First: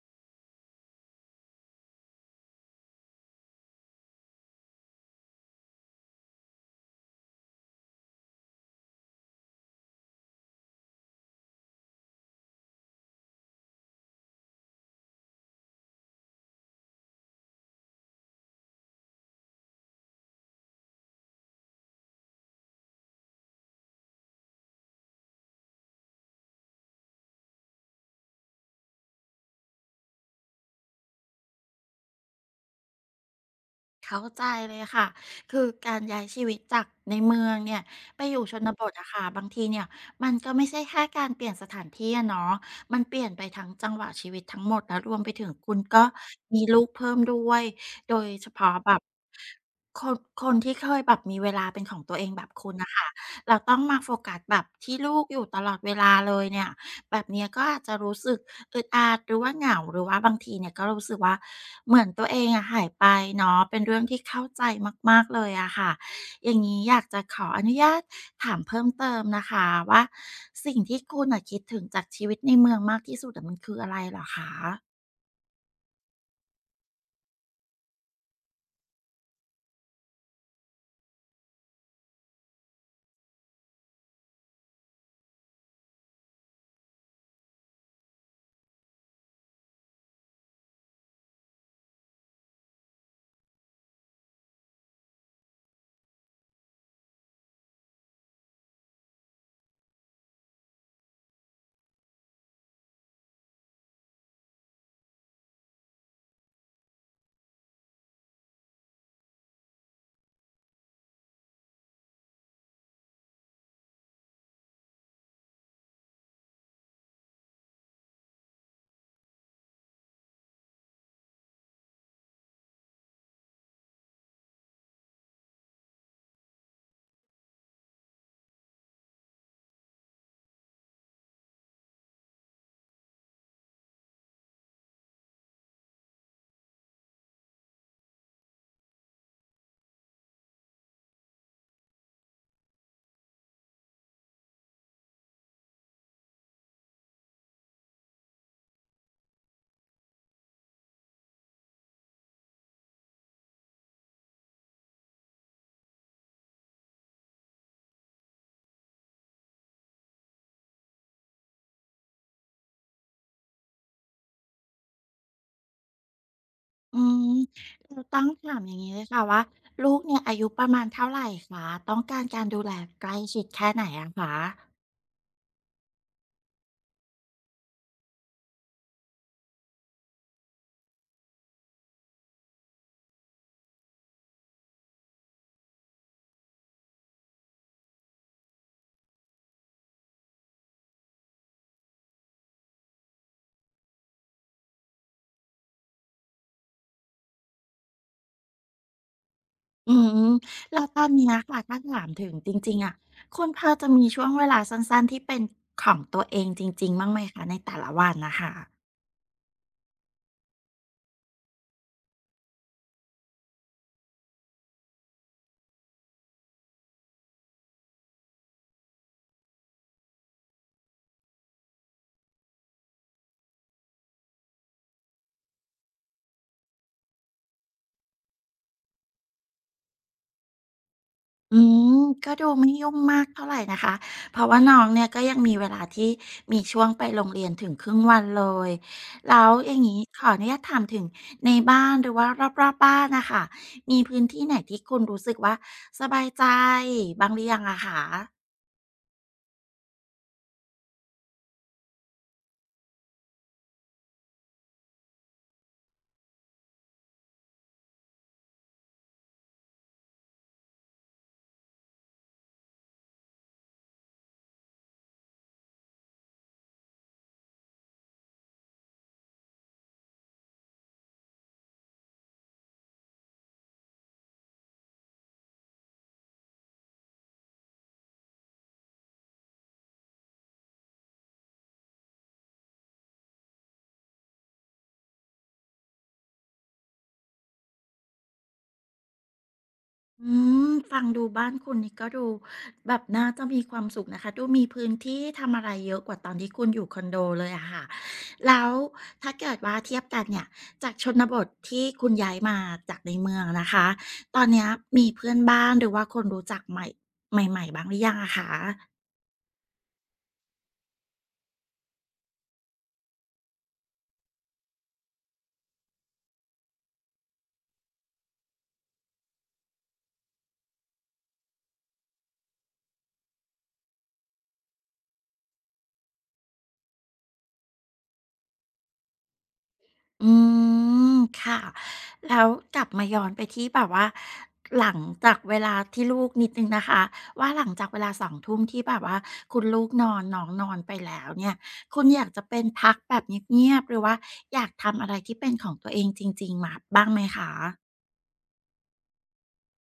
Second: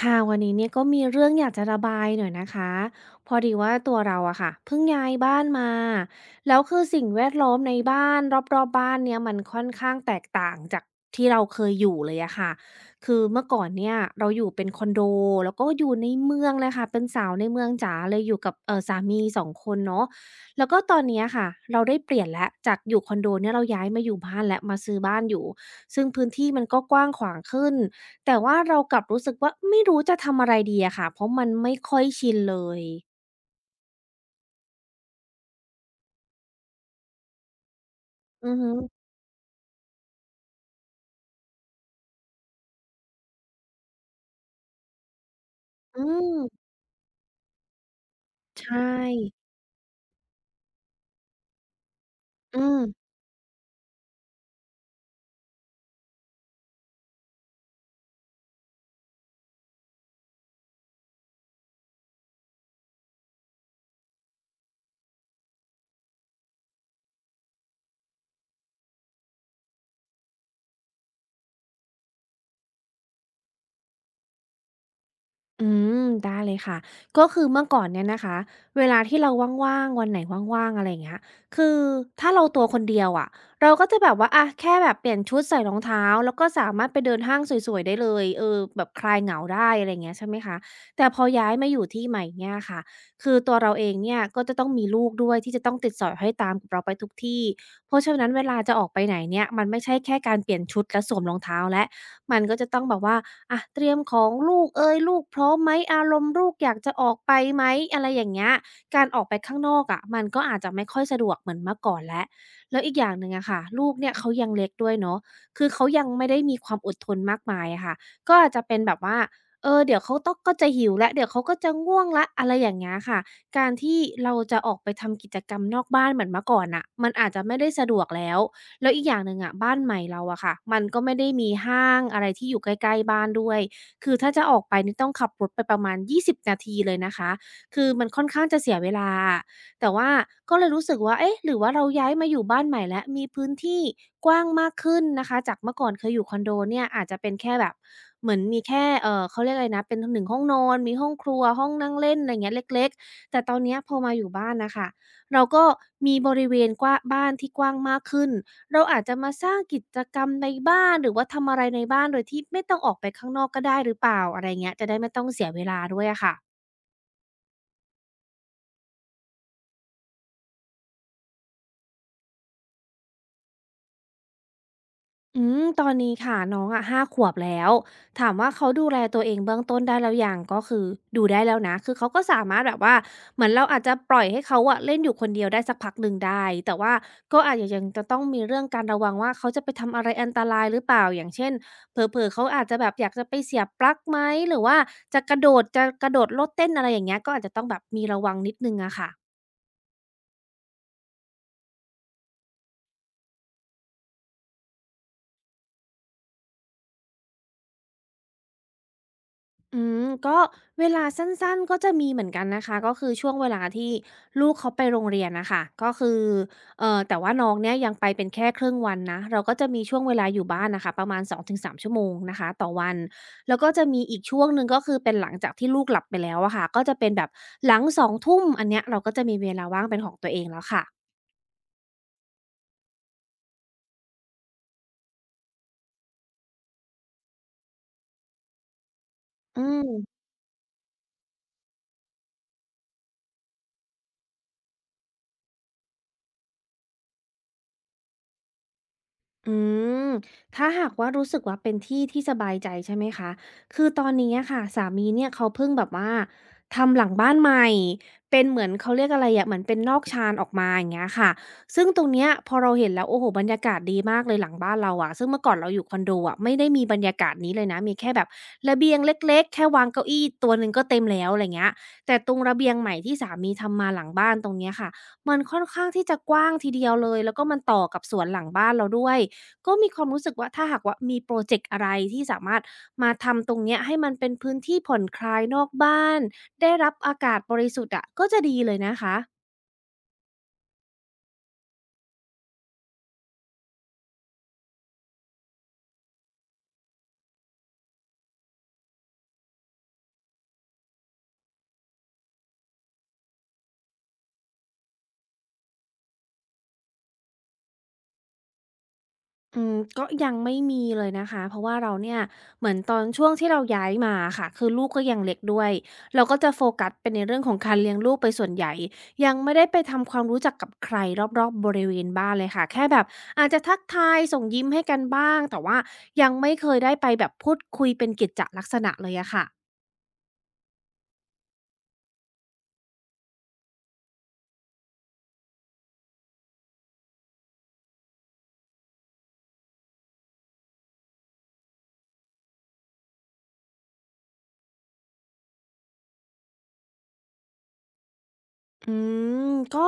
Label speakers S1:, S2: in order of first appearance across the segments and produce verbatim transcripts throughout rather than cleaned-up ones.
S1: ค่ะวันนี้เนี่ยก็มีเรื่องอยากจะระบายหน่อยนะคะพอดีว่าตัวเราอะค่ะเพิ่งย้ายบ้านมาแล้วคือสิ่งแวดล้อมในบ้านรอบๆบ้านเนี่ยมันค่อนข้างแตกต่างจากที่เราเคยอยู่เลยอะค่ะคือเมื่อก่อนเนี่ยเราอยู่เป็นคอนโดแล้วก็อยู่ในเมืองเลยค่ะเป็นสาวในเมืองจ๋าเลยอยู่กับเออสามีสองคนเนาะแล้วก็ตอนเนี้ยค่ะเราได้เปลี่ยนแล้วจากอยู่คอนโดเนี่ยเราย้ายมาอยู่บ้านแล้วมาซื้อบ้านอยู่ซึ่งพื้นที่มันก็กว้างขวางขึ้น แต่ว่าเรากลับรู้สึกว่าไม่รู้จะทำอะไรดีอะค่ะเพราะมันไม่ค่อยชินเลย
S2: เข้าใจเลยค่ะ คือการย้ายชีวิตจากในเมืองเนี่ยไปอยู่
S1: อื
S2: ช
S1: อ
S2: น
S1: ฮึ
S2: บทอะค่ะบางทีเนี่ยมันก็ไม่ใช่แค่การเปลี่ยนสถานที่อะเนาะมันเปลี่ยนไปทั้งจังหวะชีวิตทั้งหมดแล้วรวมไปถึงคุณก็
S1: อื
S2: มี
S1: ม
S2: ลูกเพิ่มด้วยโดยเฉพาะ
S1: ใช่
S2: แบบคนคนที่เคยแบบมีเวลาเป็นของตัวเองแบบ
S1: อื
S2: คุณน่ะค่ะ
S1: ม
S2: แล้วต้องมาโฟกัสแบบที่ลูกอยู่ตลอดเวลาเลยเนี่ย แบบเนี้ยก็อาจจะรู้สึกอึดอัดหรือว่าเหงาหรือว่าบางทีเนี่ยก็รู้สึกว่าเหมือนตัวเองอะหายไปเนาะเป็นเรื่องที่เข้าใจมากๆเลยอะค่ะอย่างนี้อยากจะขออนุญาตถามเพิ่มเติมนะคะว่าสิ่งที่คุณน่ะคิดถึงจากชีวิตในเมืองมากที่สุดอะมันคืออะไรเหรอคะ
S1: อืมได้เลยค่ะก็คือเมื่อก่อนเนี่ยนะคะเวลาที่เราว่างๆวันไหนว่างๆอะไรอย่างเงี้ยคือถ้าเราตัวคนเดียวอะเราก็จะแบบว่าอะแค่แบบเปลี่ยนชุดใส่รองเท้าแล้วก็สามารถไปเดินห้างสวยๆได้เลยเออแบบคลายเหงาได้อะไรเงี้ยใช่ไหมคะแต่พอย้ายมาอยู่ที่ใหม่เนี่ยค่ะคือตัวเราเองเนี่ยก็จะต้องมีลูกด้วยที่จะต้องติดสอยห้อยตามกับเราไปทุกที่เพราะฉะนั้นเวลาจะออกไปไหนเนี่ยมันไม่ใช่แค่การเปลี่ยนชุดและสวมรองเท้าและมันก็จะต้องแบบว่า อะเตรียมของลูกเอยลูกพร้อมไหมอารมณ์ลูกอยากจะออกไปไหมอะไรอย่างเงี้ยการออกไปข้างนอกอะมันก็อาจจะไม่ค่อยสะดวกเหมือนเมื่อก่อนแล้วแล้วอีกอย่างหนึ่งอะค่ะลูกเนี่ยเขายังเล็กด้วยเนาะคือเขายังไม่ได้มีความอดทนมากมายอะค่ะก็อาจจะเป็นแบบว่าเออเดี๋ยวเขาต้องก็จะหิวแล้วเดี๋ยวเขาก็จะง่วงแล้วอะไรอย่างเงี้ยค่ะการที่เราจะออกไปทำกิจกรรมนอกบ้านเหมือนเมื่อก่อนน่ะมันอาจจะไม่ได้สะดวกแล้ว แล้วอีกอย่างหนึ่งอะบ้านใหม่เราอะค่ะมันก็ไม่ได้มีห้างอะไรที่อยู่ใกล้ๆบ้านด้วยคือถ้าจะออกไปนี่ต้องขับรถไปประมาณยี่สิบนาทีเลยนะคะคือมันค่อนข้างจะเสียเวลาอะแต่ว่าก็เลยรู้สึกว่าเอ๊ะหรือว่าเราย้ายมาอยู่บ้านใหม่แล้วมีพื้นที่กว้างมากขึ้นนะคะจากเมื่อก่อนเคยอยู่คอนโดเนี่ยอาจจะเป็นแค่แบบเหมือนมีแค่เอ่อเขาเรียกอะไรนะเป็นหนึ่งห้องนอนมีห้องครัวห้องนั่งเล่นอะไรอย่างเงี้ยเล็กๆแต่ตอนเนี้ยพอมาอยู่บ้านน่ะค่ะเราก็มีบริเวณกว้างบ้านที่กว้างมากขึ้น เราอาจจะมาสร้างกิจกรรมในบ้านหรือว่าทำอะไรในบ้านโดยที่ไม่ต้องออกไปข้างนอกก็ได้หรือเปล่าอะไรเงี้ยจะได้ไม่ต้องเสียเวลาด้วยอะค่ะ
S2: อืมเราต้องถามอย่างงี้เลยค่ะว่าลูกเนี่ยอายุประมาณเท่าไรคะต้องการการดูแลใกล้ชิดแค่ไหนอะคะ
S1: อืมตอนนี้ค่ะน้องอะห้าขวบแล้วถามว่าเขาดูแลตัวเองเบื้องต้นได้แล้วยังก็คือดูได้แล้วนะคือเขาก็สามารถแบบว่าเหมือนเราอาจจะปล่อยให้เขาอะเล่นอยู่คนเดียวได้สักพักหนึ่งได้แต่ว่าก็อาจจะยังจะต้องมีเรื่องการระวังว่าเขาจะไปทำอะไรอันตรายหรือเปล่าอย่างเช่นเผลอๆเขาอาจจะแบบอยากจะไปเสียบปลั๊กไหมหรือว่าจะกระโดดจะกระโดดโลดเต้นอะไรอย่างเงี้ยก็อาจจะต้องแบบมีระวังนิดหนึ่งอะค่ะ
S2: อืมแล้วตอนเนี้ยค่ะถ้าถามถึงจริงๆอะคุณพอจะมีช่วงเวลาสั้นๆที่เป็นของตัวเองจริงๆบ้างไหมคะในแต่ละวันน่ะค่ะ
S1: อืมก็เวลาสั้นๆก็จะมีเหมือนกันนะคะก็คือช่วงเวลาที่ลูกเขาไปโรงเรียนน่ะค่ะก็คือเอ่อแต่ว่าน้องเนี่ยยังไปเป็นแค่ครึ่งวันนะเราก็จะมีช่วงเวลาอยู่บ้านน่ะค่ะประมาณสองถึงสามชั่วโมงนะคะต่อวันแล้วก็จะมีอีกช่วงหนึ่งก็คือเป็นหลังจากที่ลูกหลับไปแล้วอะค่ะก็จะเป็นแบบหลัง2ุ่มอันเนี้ยเราก็จะมีเวลาว่างเป็นของตัวเองแล้วค่ะ
S2: อืมก็ดูไม่ยุ่งมากเท่าไรนะคะเพราะว่าน้องเนี่ยก็ยังมีเวลาที่มีช่วงไปโรงเรียนถึงครึ่งวันเลยแล้ว
S1: อื
S2: อย่างงี้
S1: ม
S2: ขออนุญาตถามถึงในบ้านหรือว่ารอบๆบ้านน่ะค่ะมีพื้นที่ไหนที่คุณรู้สึกว่าสบายใจบ้างหรือยังอะคะ
S1: อืมถ้าหากว่ารู้สึกว่าเป็นที่ที่สบายใจใช่ไหมคะ คือตอนนี้อะค่ะสามีเนี่ยเขาเพิ่งแบบว่าทำหลังบ้านใหม่ เป็นเหมือนเขาเรียกอะไรอะเหมือนเป็นนอกชานออกมาอย่างเงี้ยค่ะซึ่งตรงเนี้ยพอเราเห็นแล้วโอ้โฮบรรยากาศดีมากเลยหลังบ้านเราอะซึ่งเมื่อก่อนเราอยู่คอนโดอะไม่ได้มีบรรยากาศนี้เลยนะมีแค่แบบระเบียงเล็กๆแค่วางเก้าอี้ตัวหนึ่งก็เต็มแล้วอะไรเงี้ยแต่ตรงระเบียงใหม่ที่สามีทำมาหลังบ้านตรงเนี้ยค่ะมันค่อนข้างที่จะกว้างทีเดียวเลย แล้วก็มันต่อกับสวนหลังบ้านเราด้วย ก็มีความรู้สึกว่าถ้าหากว่ามีพรอเจกต์อะไรที่สามารถมาทำตรงเนี้ยให้มันเป็นพื้นที่ผ่อนคลายนอกบ้านได้รับอากาศบริสุทธิ์อะก็จะดีเลยนะคะ
S2: อืมฟังดูบ้านคุณนี่ก็ดูแบบน่าจะมีความสุขนะคะดูมีพื้นที่ทำอะไรเยอะกว่าตอนที่คุณอยู่คอนโดเลยอะค่ะแล้วถ้าเกิดว่าเทียบกันเนี่ยจากชนบทที่คุณย้ายมาจากในเมืองนะคะตอนเนี้ยมีเพื่อนบ้านหรือว่าคนรู้จักใหม่ใหม่ๆบ้างหรือยังอะคะ
S1: อืมก็ยังไม่มีเลยนะคะเพราะว่าเราเนี่ยเหมือนตอนช่วงที่เราย้ายมาอะค่ะคือลูกก็ยังเล็กด้วยเราก็จะโฟกัสไปในเรื่องของการเลี้ยงลูกไปส่วนใหญ่ยังไม่ได้ไปทำความรู้จักกับใครรอบๆบริเวณบ้านเลยค่ะแค่แบบอาจจะทักทายส่งยิ้มให้กันบ้างแต่ว่ายังไม่เคยได้ไปแบบพูดคุยเป็นกิจจะลักษณะเลยอะค่ะ
S2: อืมค่ะแล้วกลับมาย้อนไปที่แบบว่าหลังจากเวลาที่ลูกนิดหนึ่งนะคะว่าหลังจากเวลา2ุ่มที่แบบว่าคุณลูกนอนน้องนอนไปแล้วเนี่ยคุณอยากจะเป็นพักแบบเงียบๆหรือว่าอยากทำอะไรที่เป็นของตัวเองจริงๆมาบ้างไหมคะ
S1: อืมก็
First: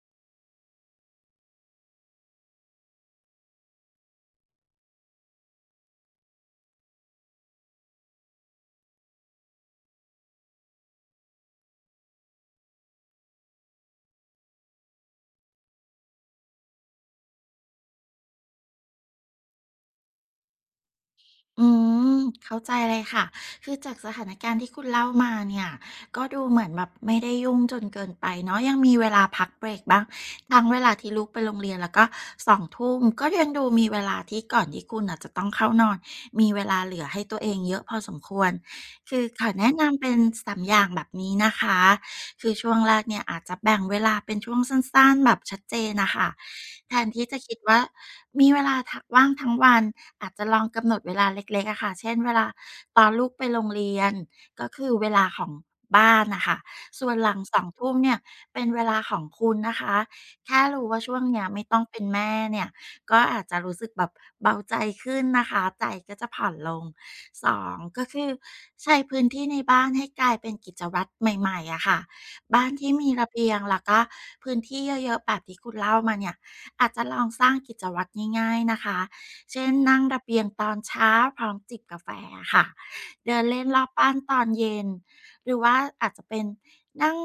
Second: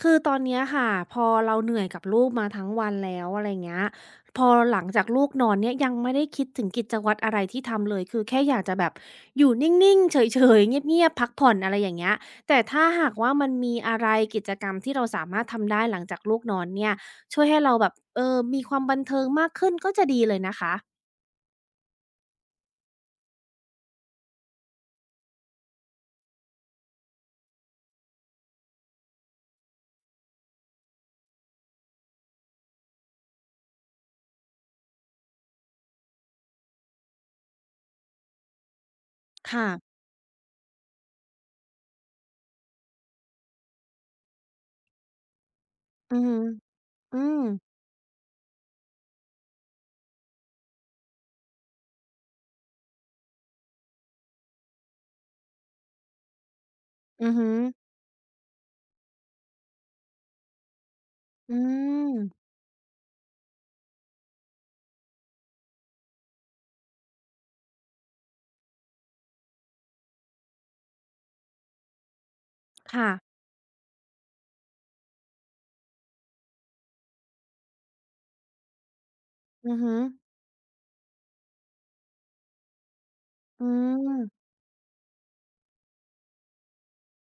S1: คือตอนเนี้ยค่ะพอเราเหนื่อยกับลูกมาทั้งวันแล้วอะไรเงี้ยพอหลังจากลูกนอนเนี่ยยังไม่ได้คิดถึงกิจวัตรอะไรที่ทำเลยคือแค่อยากจะแบบอยู่นิ่งๆเฉยๆเงียบๆพักผ่อนอะไรอย่างเงี้ยแต่ถ้าหากว่ามันมีอะไรกิจกรรมที่เราสามารถทำได้หลังจากลูกนอนเนี่ยช่วยให้เราแบบเออมีความบันเทิงมากขึ้นก็จะดีเลยนะคะ
S2: อืมเข้าใจเลยค่ะคือจากสถานการณ์ที่คุณเล่ามาเนี่ยก็ดูเหมือนแบบไม่ได้ยุ่งจนเกินไปเนาะยังมีเวลาพักเบรกบ้างทั้งเวลาที่ลูกไปโรงเรียนแล้วก็สองทุ่มก็ยังดูมีเวลาที่ก่อนที่คุณนาะจะต้องเข้านอนมีเวลาเหลือให้ตัวเองเยอะพอสมควรคือขอ
S1: ค่ะ
S2: แนะนำเป็นสามอย่างแบบนี้นะคะ คือช่วงแรกเนี่ยอาจจะแบ่งเวลาเป็นช่วงสั้นๆแบบชัดเจนนะ
S1: อือ
S2: คะ
S1: ฮึ
S2: แทน
S1: อื
S2: ที่จะ
S1: ม
S2: คิดว่ามีเวลาทกว่างทั้งวันอาจจะลองกำหนดเวลาเล็กๆอะค่ะเช่นเวลาตอนลูกไปโรงเรียนก็คือเวลาของบ้านนะคะส่วนห
S1: อือ
S2: ลัง
S1: ฮึ
S2: สองทุ่มเนี่ยเป็นเวลาของคุณนะคะแค่รู้ว่าช่วงเนี้ย
S1: อื
S2: ไม่ต้องเป็น
S1: ม
S2: แม่เนี่ยก็อาจจะรู้สึกแบบเบาใจขึ้นนะคะใจก็จะผ่อนลงสองก็คือใช้พื้นที่ในบ้านให้กลายเป็นกิจวัตรใหม่ๆอะค่ะ บ้านที่มีระ
S1: ค่ะ
S2: เบียงแล้วก็พื้นที่เยอะๆแบบที่คุณเล่ามาเนี่ยอาจจะลองสร้างกิจวัตรง่ายๆนะคะเช่น
S1: อือฮึ
S2: นั่งระเบียงตอนเช้าพร้อมจิบกาแฟะค่ะเดินเล่
S1: อื
S2: นรอบบ้านตอ
S1: ม
S2: นเย็นหรือว่าอาจจะเป็นนั่ง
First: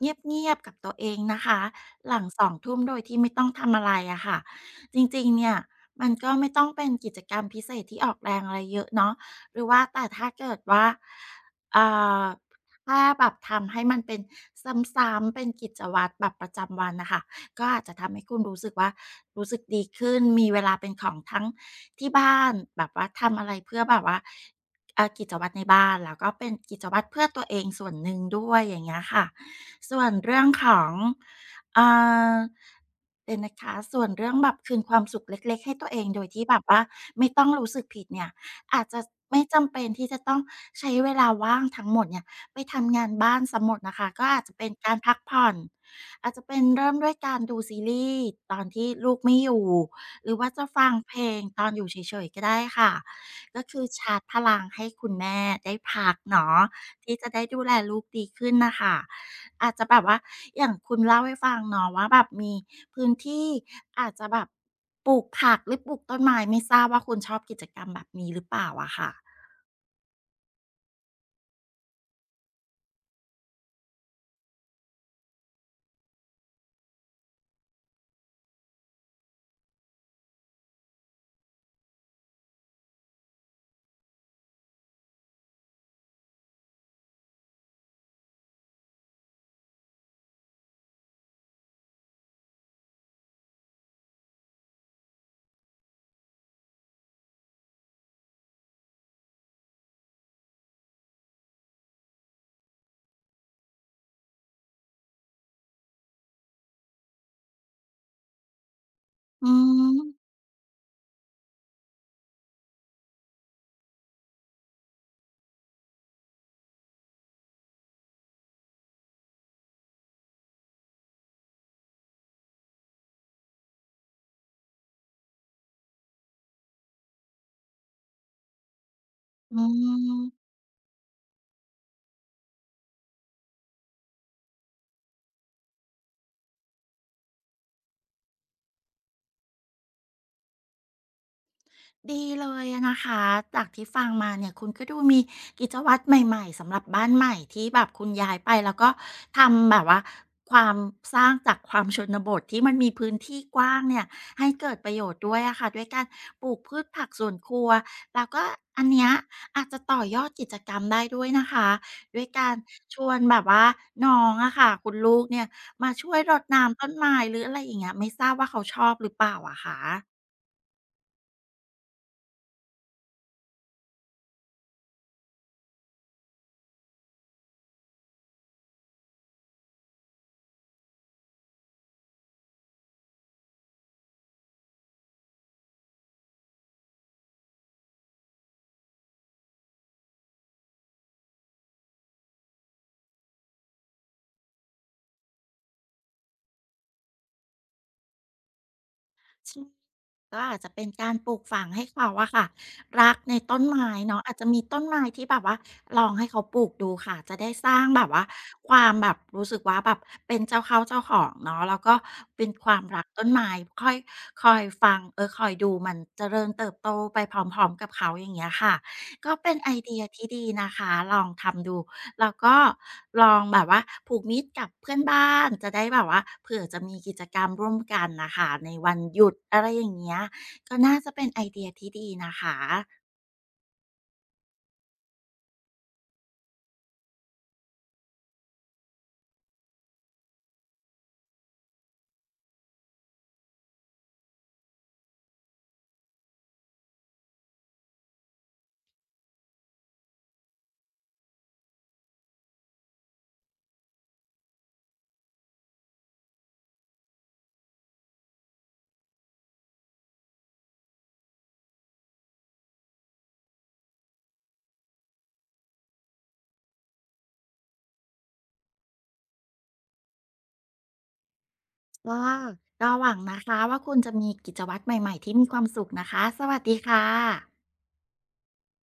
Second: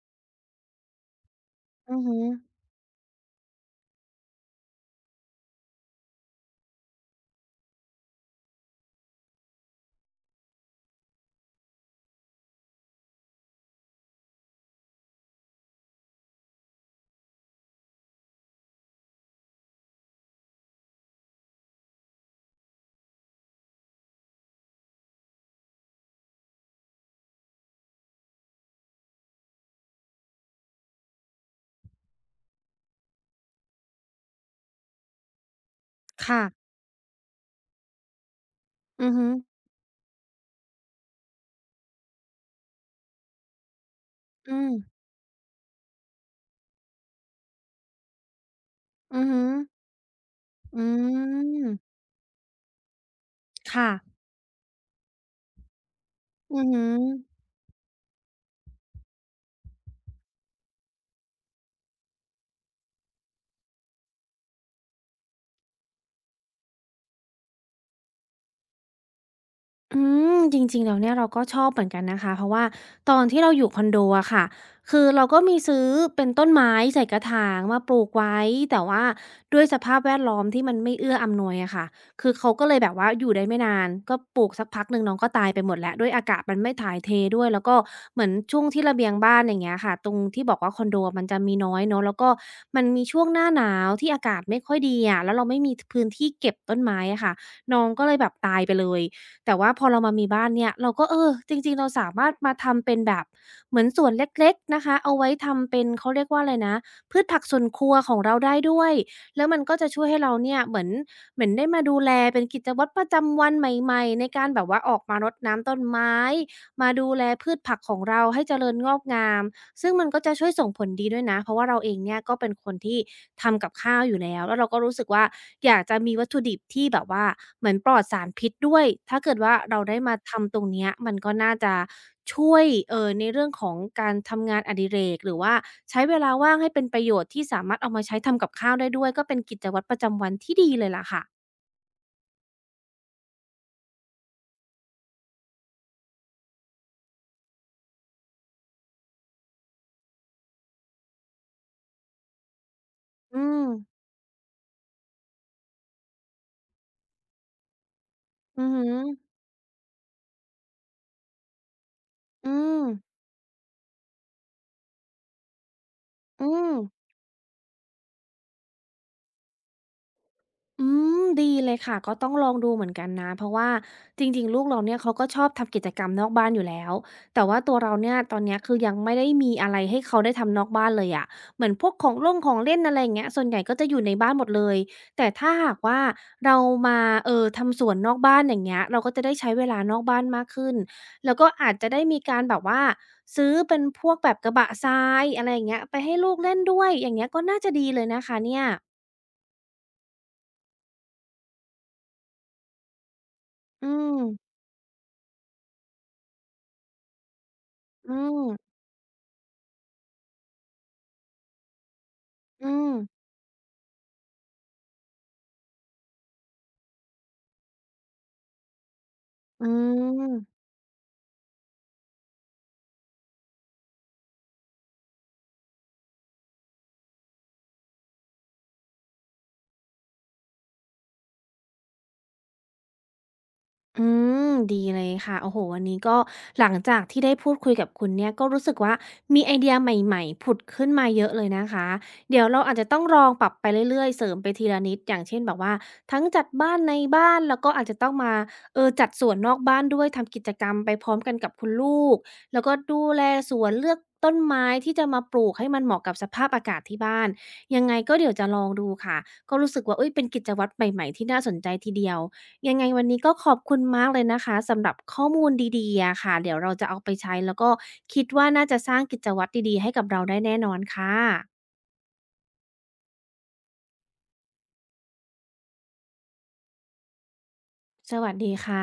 S2: เงียบๆกับตัวเองนะคะ
S1: อือ
S2: ห
S1: ฮึ
S2: ลังสองทุ่มโดยที่ไม่ต้องทำอะไรอะค่ะจริงๆเนี่ยมันก็ไม่ต้องเป็นกิจกรรมพิเศษที่ออกแรงอะไรเยอะเนาะหรือว่าแต่ถ้าเกิดว่าเอ่อ ถ้าแบบทำให้มันเป็นซ้ำๆเป็นกิจวัตรแบบประจำวันนะคะก็อาจจะทำให้คุณรู้สึกว่ารู้สึกดีขึ้นมีเวลาเป็นของทั้งที่บ้านแบบว่าทำอะไรเพื่อแบบว่าเอ่ากิจวัตรในบ้านแล้วก็เป็นกิจวัตรเพื่อตัวเองส่วนหนึ่งด้วยอย่างเงี้ยค่ะส่วนเรื่องของเอ่อเดี๋ยวนะคะส่วนเรื่องแบบคืนความสุขเล็กๆให้ตัวเองโดย
S1: ค่ะ
S2: ที่แบบว่าไม่ต้องรู้สึกผิดเนี่ยอาจจะ
S1: อือฮึ
S2: ไม่จำเป็นที่จะต้องใช้เวลาว่างทั้งหมดเนี่ย ไปทำงานบ้านสียหมดนะคะก็อาจจะ
S1: อื
S2: เป็นการ
S1: ม
S2: พักผ่อนอาจจะเป็นเริ่มด้วยการดูซีรีส์ตอนที่ลูก
S1: อือ
S2: ไม่
S1: ฮึ
S2: อยู่หรือว่าจะ
S1: อื
S2: ฟังเพลงตอนอยู่
S1: ม
S2: เฉยๆก็ได้ค่ะก็คือ
S1: ค่ะ
S2: ชาร์จพลังให้คุณแม่ได้พักเนาะ
S1: อือฮึ
S2: ที่จะได้ดูแลลูกดีขึ้นนะคะอาจจะแบบว่าอย่างคุณเล่าให้ฟังเนาะว่าแบบมีพื้นที่อาจจะแบบปลูกผักหรือปลูกต้นไม้ไม่ทราบว่าคุณชอบกิจกรรมแบบนี้หรือเปล่าอะค่ะ
S1: อืมจริงๆแล้วเนี่ยเราก็ชอบเหมือนกันนะคะเพราะว่าตอนที่เราอยู่คอนโดอะค่ะคือเราก็มีซื้อเป็นต้นไม้ใส่กระถางมาปลูกไว้แต่ว่าด้วยสภาพแวดล้อมที่มันไม่เอื้ออำนวยอะค่ะคือเขาก็เลยแบบว่าอยู่ได้ไม่นานก็ปลูกสักพักหนึ่งน้องก็ตายไปหมดแล้วด้วยอากาศมันไม่ถ่ายเทด้วยแล้วก็เหมือนช่วงที่ระเบียงบ้านอย่างเงี้ยค่ะตรงที่บอกว่าคอนโดมันจะมีน้อยเนาะแล้วก็มันมีช่วงหน้าหนาวที่อากาศไม่ค่อยดีอะแล้วเราไม่มีพื้นที่เก็บต้นไม้อะค่ะน้องก็เลยแบบตายไปเลย แต่ว่าพอเรามามีบ้านเนี่ยเราก็เออจริงๆเราสามารถมาทำเป็นแบบเหมือนสวนเล็กๆนะคะเอาไว้ทำเป็นเขาเรียกว่าอะไรนะพืชผักสวนครัวของเราได้ด้วยแล้
S2: อื
S1: วมันก็จะช่วยให้
S2: ม
S1: เราเนี่ยเหมือนเหมือนได้มาดูแลเป็นกิจวัตรประจำวันใหม่ๆในการแบบว่าออกมารดน้ำต้นไม้มาดูแลพืชผักของเราให้เจริญงอกงาม ซึ่งมันก็จะช่วยส่งผลดีด้วยนะ เพราะว่าเราเองเนี่ยก็เป็นคนที่ทำกับข้าวอยู่แล้ว แล้วเราก็รู้สึกว่าอยากจะมีวัตถุดิบที่แบบว่าเหมือนปลอดสารพิษด้วยถ้าเกิดว่า
S2: อื
S1: เราได้มา
S2: ม
S1: ทำตรงเนี้ยมันก็น่าจะช่วยเอ่อในเรื่องของการทำงานอดิเรกหรือว่าใช้เวลาว่างให้เป็นประโยชน์ที่สามารถเอามาใช้ทำกับข้าวได้ด้วยก็เป็นกิจวัตรประจำวันที่ดีเลยล่ะค่ะ
S2: ดีเลยอะนะคะจากที่ฟังมาเนี่ยคุณก็ดูมีกิจวัตรใหม่ๆสำหรับบ้านใหม่ที่แบบคุณย้ายไปแล้วก็ทำแบบว่าความสร้างจากความชนบทที่มันมีพื้นที่
S1: อื
S2: ก
S1: ม
S2: ว้างเนี่ยให้เกิดประโยชน์ด้วยอะค่ะด้วยการปลูกพืชผักสวนครัวแล้วก็
S1: อือฮึ
S2: อันเนี้ยอาจจะต่อยอดกิจกรรมได้ด้วยนะคะด้วยกา
S1: อื
S2: ร
S1: ม
S2: ชวนแบบว่าน้องอะค่ะคุณลูกเนี่ยมาช่วยรด
S1: อืม
S2: น้ำต้นไม้หรืออะไรอย่างเงี้ยไม่ทราบว่าเขาชอบหรือเปล่าอะคะ
S1: อืมดีเลยค่ะก็ต้องลองดูเหมือนกันนะเพราะว่าจริงๆลูกเราเนี่ยเขาก็ชอบทำกิจกรรมนอกบ้านอยู่แล้วแต่ว่าตัวเราเนี่ยตอนเนี้ยคือยังไม่ได้มีอะไรให้เขาได้ทำนอกบ้านเลยอะเหมือนพวกของล่งของเล่นอะไรอย่างเงี้ยส่วนใหญ่ก็จะอยู่ในบ้านหมดเลยแต่ถ้าหากว่าเรามาเออทำสวนนอกบ้านอย่างเงี้ยเราก็จะได้ใช้เวลานอกบ้านมากขึ้นแล้วก็อาจจะได้มีการแบบว่าซื้อเป็นพวกแบบกระบะทรายอะไรอย่างเงี้ยไปให้ลูกเล่นด้วยอย่างเงี้ยก็น่าจะดีเลยนะคะเนี่ย
S2: ใช่ก็อาจจะเป็นการปลูกฝังให้เขาอะค่ะรักในต้น
S1: อื
S2: ไม้เนาะอาจจะ
S1: ม
S2: มีต้นไม้ที่แบบว่าลองให้เขาปลูกดูค่ะจะได้สร้างแบบ
S1: อื
S2: ว่า
S1: ม
S2: ความแบบรู้สึกว่าแบบเป็นเจ้าเข้าเจ้าของเนาะแล้วก็เป็นค
S1: อื
S2: วาม
S1: ม
S2: รักต้นไม้ค่อยคอยฟังเออคอยดูมันเจริญเติบโตไปพร้อมๆกับเขาอย่างเงี้ยค่ะ ก็เป็น
S1: อื
S2: ไอเดียที่ดี
S1: ม
S2: นะคะลองทำดูแล้วก็ลองแบบว่าผูกมิตรกับเพื่อนบ้านจะได้แบบว่าเผื่อจะมีกิจกรรมร่วมกันน่ะค่ะในวันหยุดอะไรอย่างเงี้ยก็น่าจะเป็นไอเดียที่ดีนะคะ
S1: อืมดีเลยค่ะโอ้โหวันนี้ก็หลังจากที่ได้พูดคุยกับคุณเนี่ยก็รู้สึกว่ามีไอเดียใหม่ๆผุดขึ้นมาเยอะเลยนะคะเดี๋ยวเราอาจจะต้องลองปรับไปเรื่อยๆเสริมไปทีละนิดอย่างเช่นแบบว่าทั้งจัดบ้านในบ้านแล้วก็อาจจะต้องมาเออจัดสวนนอกบ้านด้วยทำกิจกรรมไปพร้อมกันกับคุณลูกแล้วก็ดูแลสวนเลือกต้นไม้ที่จะมาปลูกให้มันเหมาะกับสภาพอากาศที่บ้านยังไงก็เดี๋ยวจะลองดูค่ะก็รู้สึกว่าเอ้ยเป็นกิจวัตรใหม่ๆที่น่าสนใจทีเดียว ยังไงวันนี้ก็ขอบคุณมากเลยนะคะสำหรับข้อมูลดีๆอะค่ะเดี๋ยวเราจะเอาไปใช้แล้วก็คิดว่าน่าจะสร้างกิจวัตรดีๆให้กับเราได้แน่นอนค่ะ
S2: ก็หวังนะคะว่าคุณจะมีกิจวัตรใหม่ๆที่มีความสุขนะคะสวัสดีค่ะ
S1: สวัสดีค่ะ